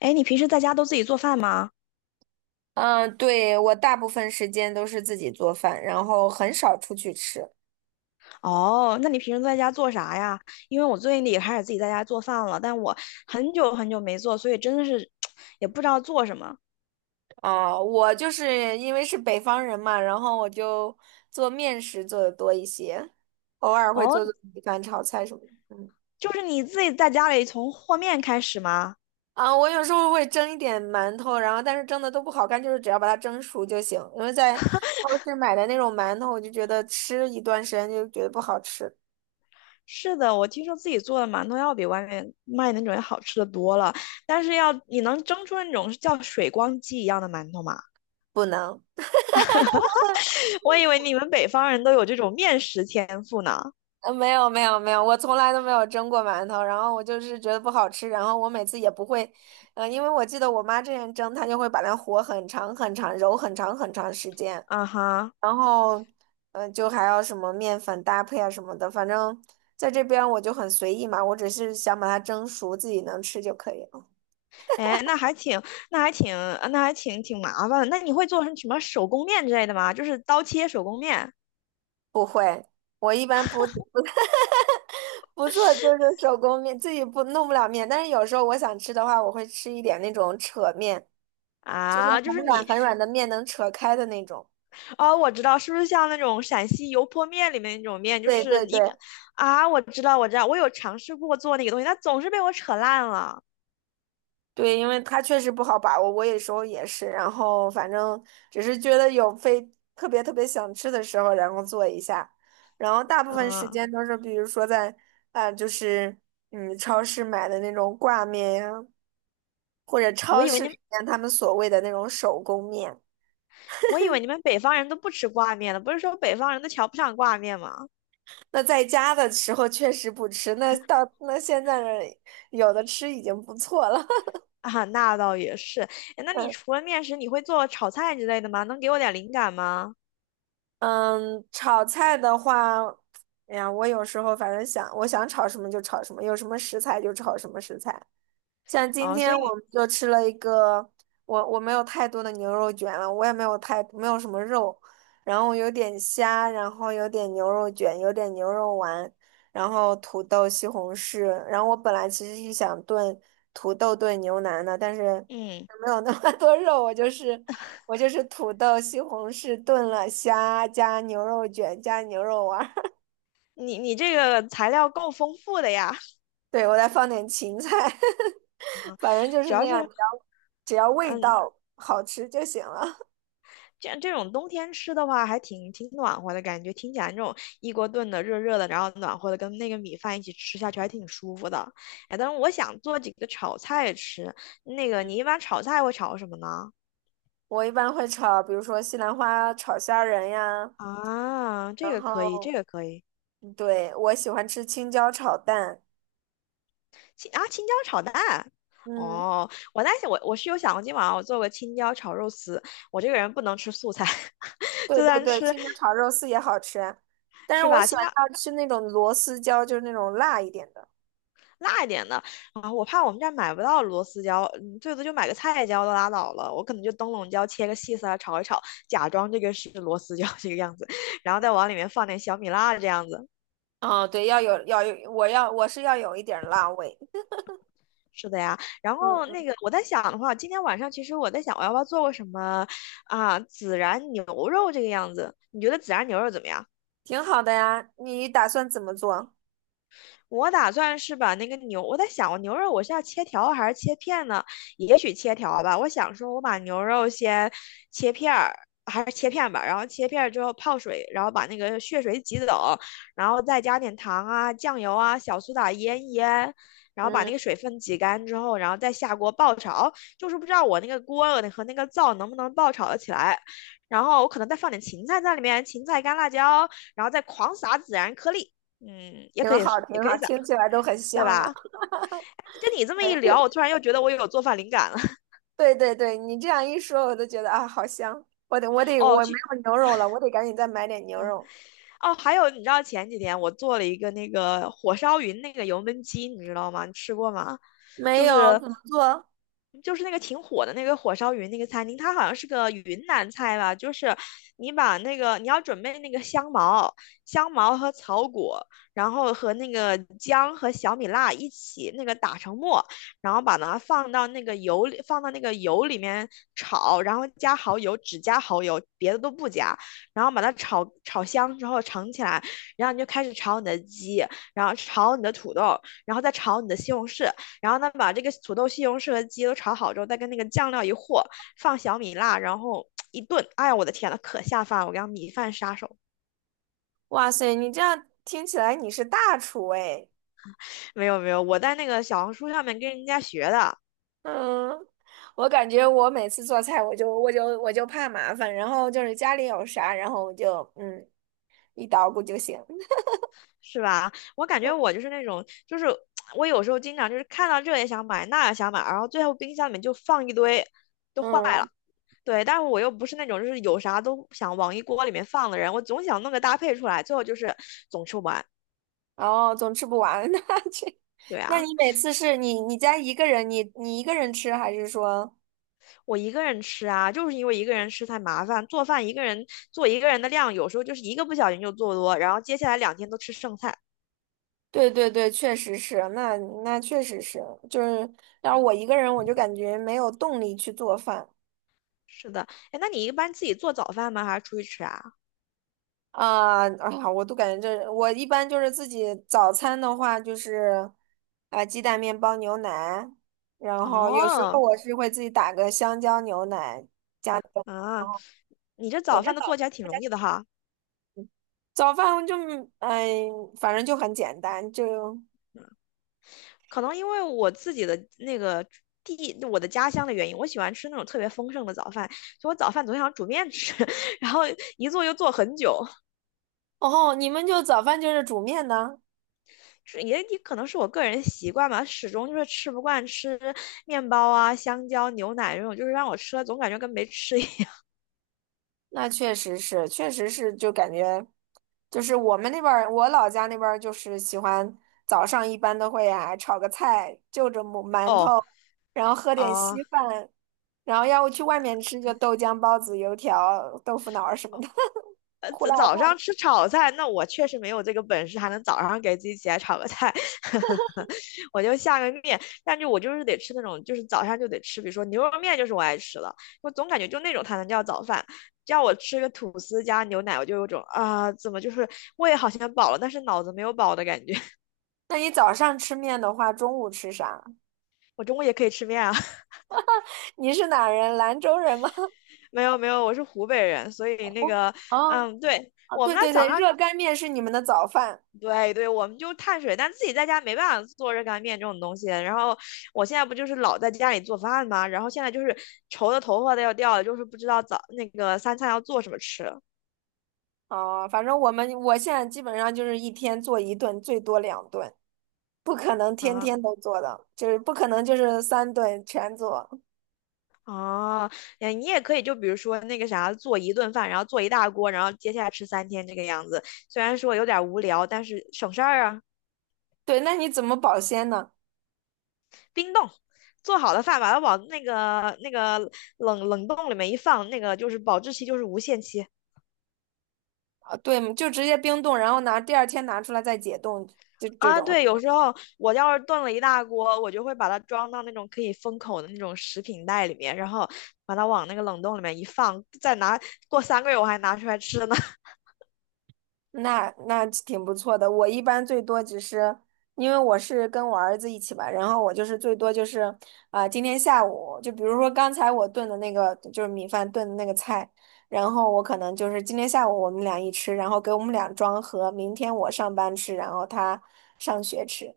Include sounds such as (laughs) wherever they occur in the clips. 哎，你平时在家都自己做饭吗？嗯，对，我大部分时间都是自己做饭，然后很少出去吃。哦，那你平时在家做啥呀？因为我最近也开始自己在家做饭了，但我很久很久没做，所以真的是 (tsk) 也不知道做什么。我就是因为是北方人嘛，然后我就做面食做的多一些，偶尔会哦，做做米饭、炒菜什么的。就是你自己在家里从和面开始吗？我有时候会蒸一点馒头，但是蒸的都不好看，就是只要把它蒸熟就行。因为在超市买的那种馒头，我就觉得吃一段时间就觉得不好吃，是的，我听说自己做的馒头要比外面卖的那种要好吃的多了，但是要你能蒸出那种叫水光肌一样的馒头吗？不能。(laughs) 我以为你们北方人都有这种面食天赋呢。没有，我从来都没有蒸过馒头，然后我就是觉得不好吃，然后我每次也不会，因为我记得我妈之前蒸，她就会把它和很长很长，揉很长很长时间，啊哈。然后，就还要什么面粉搭配啊什么的，反正在这边我就很随意嘛，我只是想把它蒸熟，自己能吃就可以了。哎，那还挺，那还挺挺麻烦的。那你会做成什么手工面之类的吗？就是刀切手工面不会，我一般不 (laughs) 不做就是手工面，自己不弄不了面，但是有时候我想吃的话，我会吃一点那种扯面。就是啊。就是很软你很软的面能扯开的那种。哦，我知道，是不是像那种陕西油泼面里面那种面。就对是对一对个啊，我知道，我知道，我有尝试过做那个东西，但总是被我扯烂了。对，因为它确实不好把握，我有时候也是。然后反正只是觉得有非特别特别想吃的时候，然后做一下。然后大部分时嗯，间都是，比如说在啊、呃就是超市买的那种挂面呀，或者我超以为市你里们，面他们所谓的那种手工面。我以为你们北方人都不吃挂面的，不是说北方人都瞧不上挂面吗？那在家的时候确实不吃，那到现在呢，有的吃已经不错了。啊，那倒也是。哎那你 (laughs) 除了面食，你会做炒菜之类的吗？能给我点灵感吗？嗯，炒菜的话，哎呀，我有时候反正想，我想炒什么就炒什么，有什么食材就炒什么食材。像今啊，所天以我你，们就吃了一个，我没有太多的牛肉卷了，我也没有什么肉，然后有点虾，然后有点牛肉卷，有点牛肉丸，然后土豆、西红柿。然后我本来其实是想炖土豆炖牛腩的，但是嗯。没有那么多肉，我就是土豆、西红柿炖了虾，加牛肉卷，加牛肉丸儿，你这个材料够丰富的呀。(laughs) 对，我再放点芹菜，(laughs) 反正就主是那要是样，只要味嗯，道好吃就行了。(laughs) 这种冬天吃的话，还挺挺暖和的感觉。听起来那种一锅炖的热热的，然后暖和的，跟那个米饭一起吃下去，还挺舒服的。哎，但是我想做几个炒菜吃。那个嗯，你一般炒菜会炒什么呢？我一般会炒，比如说西兰花炒虾仁呀，啊，这然个可以，这后个可以。对，我喜欢吃青椒炒蛋。青椒炒蛋。嗯，哦，我在想，我是有想过今晚上我做个青椒炒肉丝。我这个人不能吃素菜，(laughs) 对就对算对，吃青椒炒肉丝也好吃啊，但是是我吧？喜青欢椒要吃那种螺丝椒，就是那种辣一点的。辣一点的。啊，我怕我们这儿买不到螺丝椒。嗯最多就买个菜椒都拉倒了。我可能就灯笼椒切个细丝儿炒一炒，假装这个是螺丝椒这个样子，然后再往里面放点小米辣这样子。哦，对，要有要有，我是要有一点儿辣味，是的呀，然后嗯，那个我在想的话，今天晚上其实我在想我要不要做个什么啊孜然牛肉这个样子？你觉得孜然牛肉怎么样？挺好的呀。你打算怎么做？我打算是把那个牛，我在想，我牛肉我是要切条还是切片呢？也许切条吧。我想说，我把牛肉先切片儿，还是切片吧。然后切片儿之后泡水，然后把那个血水挤走，然后再加点糖啊、酱油啊、小苏打腌一腌，然后把那嗯，个水分挤干之后，然后再下锅爆炒。就是不知道我那个锅和那个灶能不能爆炒的起来。然后我可能再放点芹菜在里面，芹菜、干辣椒，然后再狂撒孜然颗粒。嗯，也挺可以好，是，也挺可以好，撒，听起来都很对香了。吧？跟你这么一 (laughs) 聊，我对突然又觉得我有做饭灵感了。(laughs) 对对对，你这样一说，我都觉得啊，好香。我哦，没去有牛肉了，我得赶紧再买点牛肉。哦，还有你知道前几天我做了一个那个火烧云那个油焖鸡，你知道吗？你吃过吗？没就有，是怎么做？就是那个挺火的那个火烧云那个餐厅，它好像是个云南菜吧？就是你把那个你要准备那个香茅、香茅和草果，然后和那个姜和小米辣一起那个打成沫，然后把它放到那个油里，放到那个油里面炒，然后加蚝油，只加蚝油，别的都不加。然后把它炒炒香之后盛起来，然后你就开始炒你的鸡，然后炒你的土豆，然后再炒你的西红柿，然后呢把这个土豆、西红柿和鸡都炒好之后，再跟那个酱料一和，放小米辣，然后一炖。哎呀，我的天呐，可下饭了！我刚米饭杀手。哇塞，你这样听起来你是大厨哎。没有没有，我在那个小红书上面跟人家学的。嗯，我感觉我每次做菜，我就怕麻烦，然后就是家里有啥，然后我就一捣鼓就行。(laughs) 是吧？我感觉我就是那种就是。我有时候经常就是看到这也想买，那也想买，然后最后冰箱里面就放一堆，都坏了。嗯，对，但是我又不是那种就是有啥都想往一锅里面放的人，我总想弄个搭配出来，最后就是总吃不完。哦，总吃不完，(laughs) 那这，对那啊，你每次是你家一个人，你一个人吃，还是说？我一个人吃啊，就是因为一个人吃太麻烦，做饭一个人做一个人的量，有时候就是一个不小心就做多，然后接下来2天都吃剩菜。对对对，确实是，那确实是，就是要是我一个人，我就感觉没有动力去做饭。是的，哎，那你一般自己做早饭吗？还是出去吃啊？啊，我都感觉这，我一般就是自己早餐的话，就是鸡蛋、面包、牛奶，然后有时候哦，我是会自己打个香蕉牛奶加。然后啊，你这早饭都做起早。来挺容易的哈。早饭就哎，反正就很简单，就可能因为我自己的那个我的家乡的原因，我喜欢吃那种特别丰盛的早饭，所以我早饭总想煮面吃，(laughs) 然后一做就做很久。哦，你们就早饭就是煮面呢？是，也可能是我个人习惯吧，始终就是吃不惯吃面包啊、香蕉、牛奶这种，就是让我吃了总感觉跟没吃一样。那确实是，确实是，就感觉就是我们那边儿，我老家那边儿就是喜欢早上一般都会炒个菜，就着 (laughs) 馒头，哦然后喝哦、点啊稀饭，然后要不去外面吃就豆浆、包子、油条、豆腐脑儿什么的，(laughs) 呃，胡辣早上汤。吃炒菜，那我确实没有这个本事，还能早上给自己起来炒个菜。(laughs) 我就下个面。但是我就是得吃那种，就是早上就得吃，比如说牛肉面就是我爱吃的，我总感觉就那种才能叫早饭。叫我吃个吐司加牛奶，我就有种啊，怎么就是胃好像饱了，但是脑子没有饱的感觉。(laughs) 那你早上吃面的话，中午吃啥？我中午也可以吃面啊。(laughs) (laughs) 你是哪人？兰州人吗？没有没有，我是湖北人，所 (laughs) 以那湖北个，哦，嗯，对，我们对那对早对，上热干面是你们的早饭。对对，我们就碳水，但自己在家没办法做热干面这种东西。然后我现在不就是老在家里做饭吗？然后现在就是愁的头发都要掉了，就是不知道早那个三餐要做什么吃啊。反正我现在基本上就是一天做一顿，最多两顿，不可能天啊！天都做的，就是不可能就是三顿全做。哦，哎，你也可以就比如说那个啥，做一顿饭，然后做一大锅，然后接下来吃3天这个样子。虽然说有点无聊，但是省事儿啊。对，那你怎么保鲜呢？冰冻，做好的饭把它往那个冷冻里面一放，那个就是保质期就是无限期。啊，对，就直接冰冻，然后拿第二天拿出来再解冻，就这啊，种。对，有时候我要是炖了一大锅，我就会把它装到那种可以封口的那种食品袋里面，然后把它往那个冷冻里面一放，过3个月我还拿出来吃呢。那那挺不错的。我一般最多只是，因为我是跟我儿子一起吧，然后我就是最多就是，今天下午就比如说刚才我炖的那个就是米饭炖的那个菜，然后我可能就是今天下午我们俩一吃，然后给我们俩装盒，明天我上班吃，然后他上学吃。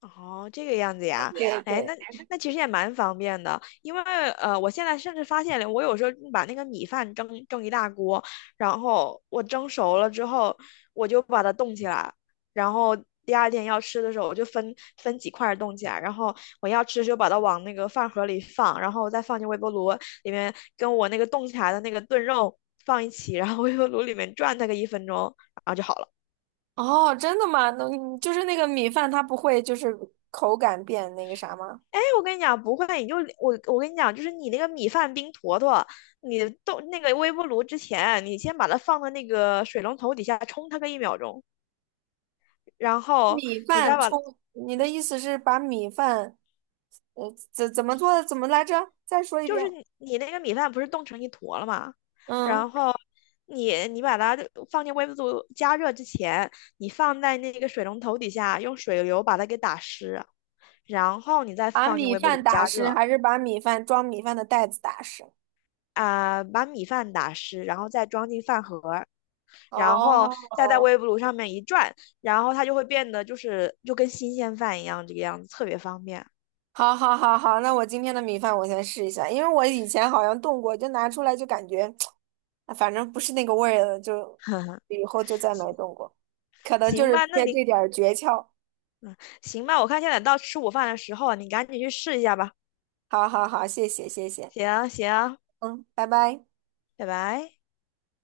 哦，这个样子呀，对哎，对，那其实也蛮方便的，因为我现在甚至发现了，我有时候把那个米饭蒸蒸一大锅，然后我蒸熟了之后，我就把它冻起来，然后第二天要吃的时候，我就分分几块儿冻起来，然后我要吃就把它往那个饭盒里放，然后再放进微波炉里面，跟我那个冻起来的那个炖肉放一起，然后微波炉里面转它个一分钟，然后就好了。哦，真的吗？那你就是那个米饭，它不会就是口感变那个啥吗？哎，我跟你讲，不会，你就我跟你讲，就是你那个米饭冰坨坨，你冻那个微波炉之前，你先把它放到那个水龙头底下冲它个一秒钟，然后米你再饭把，冲，你的意思是把米饭？怎么做的？怎么来着？再说一就遍。是你那个米饭不是冻成一坨了吗？嗯，然后你把它放进微波炉加热之前，你放在那个水龙头底下，用水流把它给打湿，然后你再把放进米微波饭炉打加湿，热。还是把米饭装米饭的袋子打湿？把米饭打湿，然后再装进饭盒儿，然后哦，再在微波炉上面一转，然后它就会变得就是就跟新鲜饭一样这个样子，特别方便。好，好，好，好，那我今天的米饭我先试一下，因为我以前好像动过，就拿出来就感觉，啊反正不是那个味儿了，就以后就再没 (laughs) 行动过，可能就行是吧，缺这点儿诀窍。行吧，我看现在到吃午饭的时候啊，你赶紧去试一下吧。好好好，谢谢，谢谢，行行，嗯，拜拜。拜拜。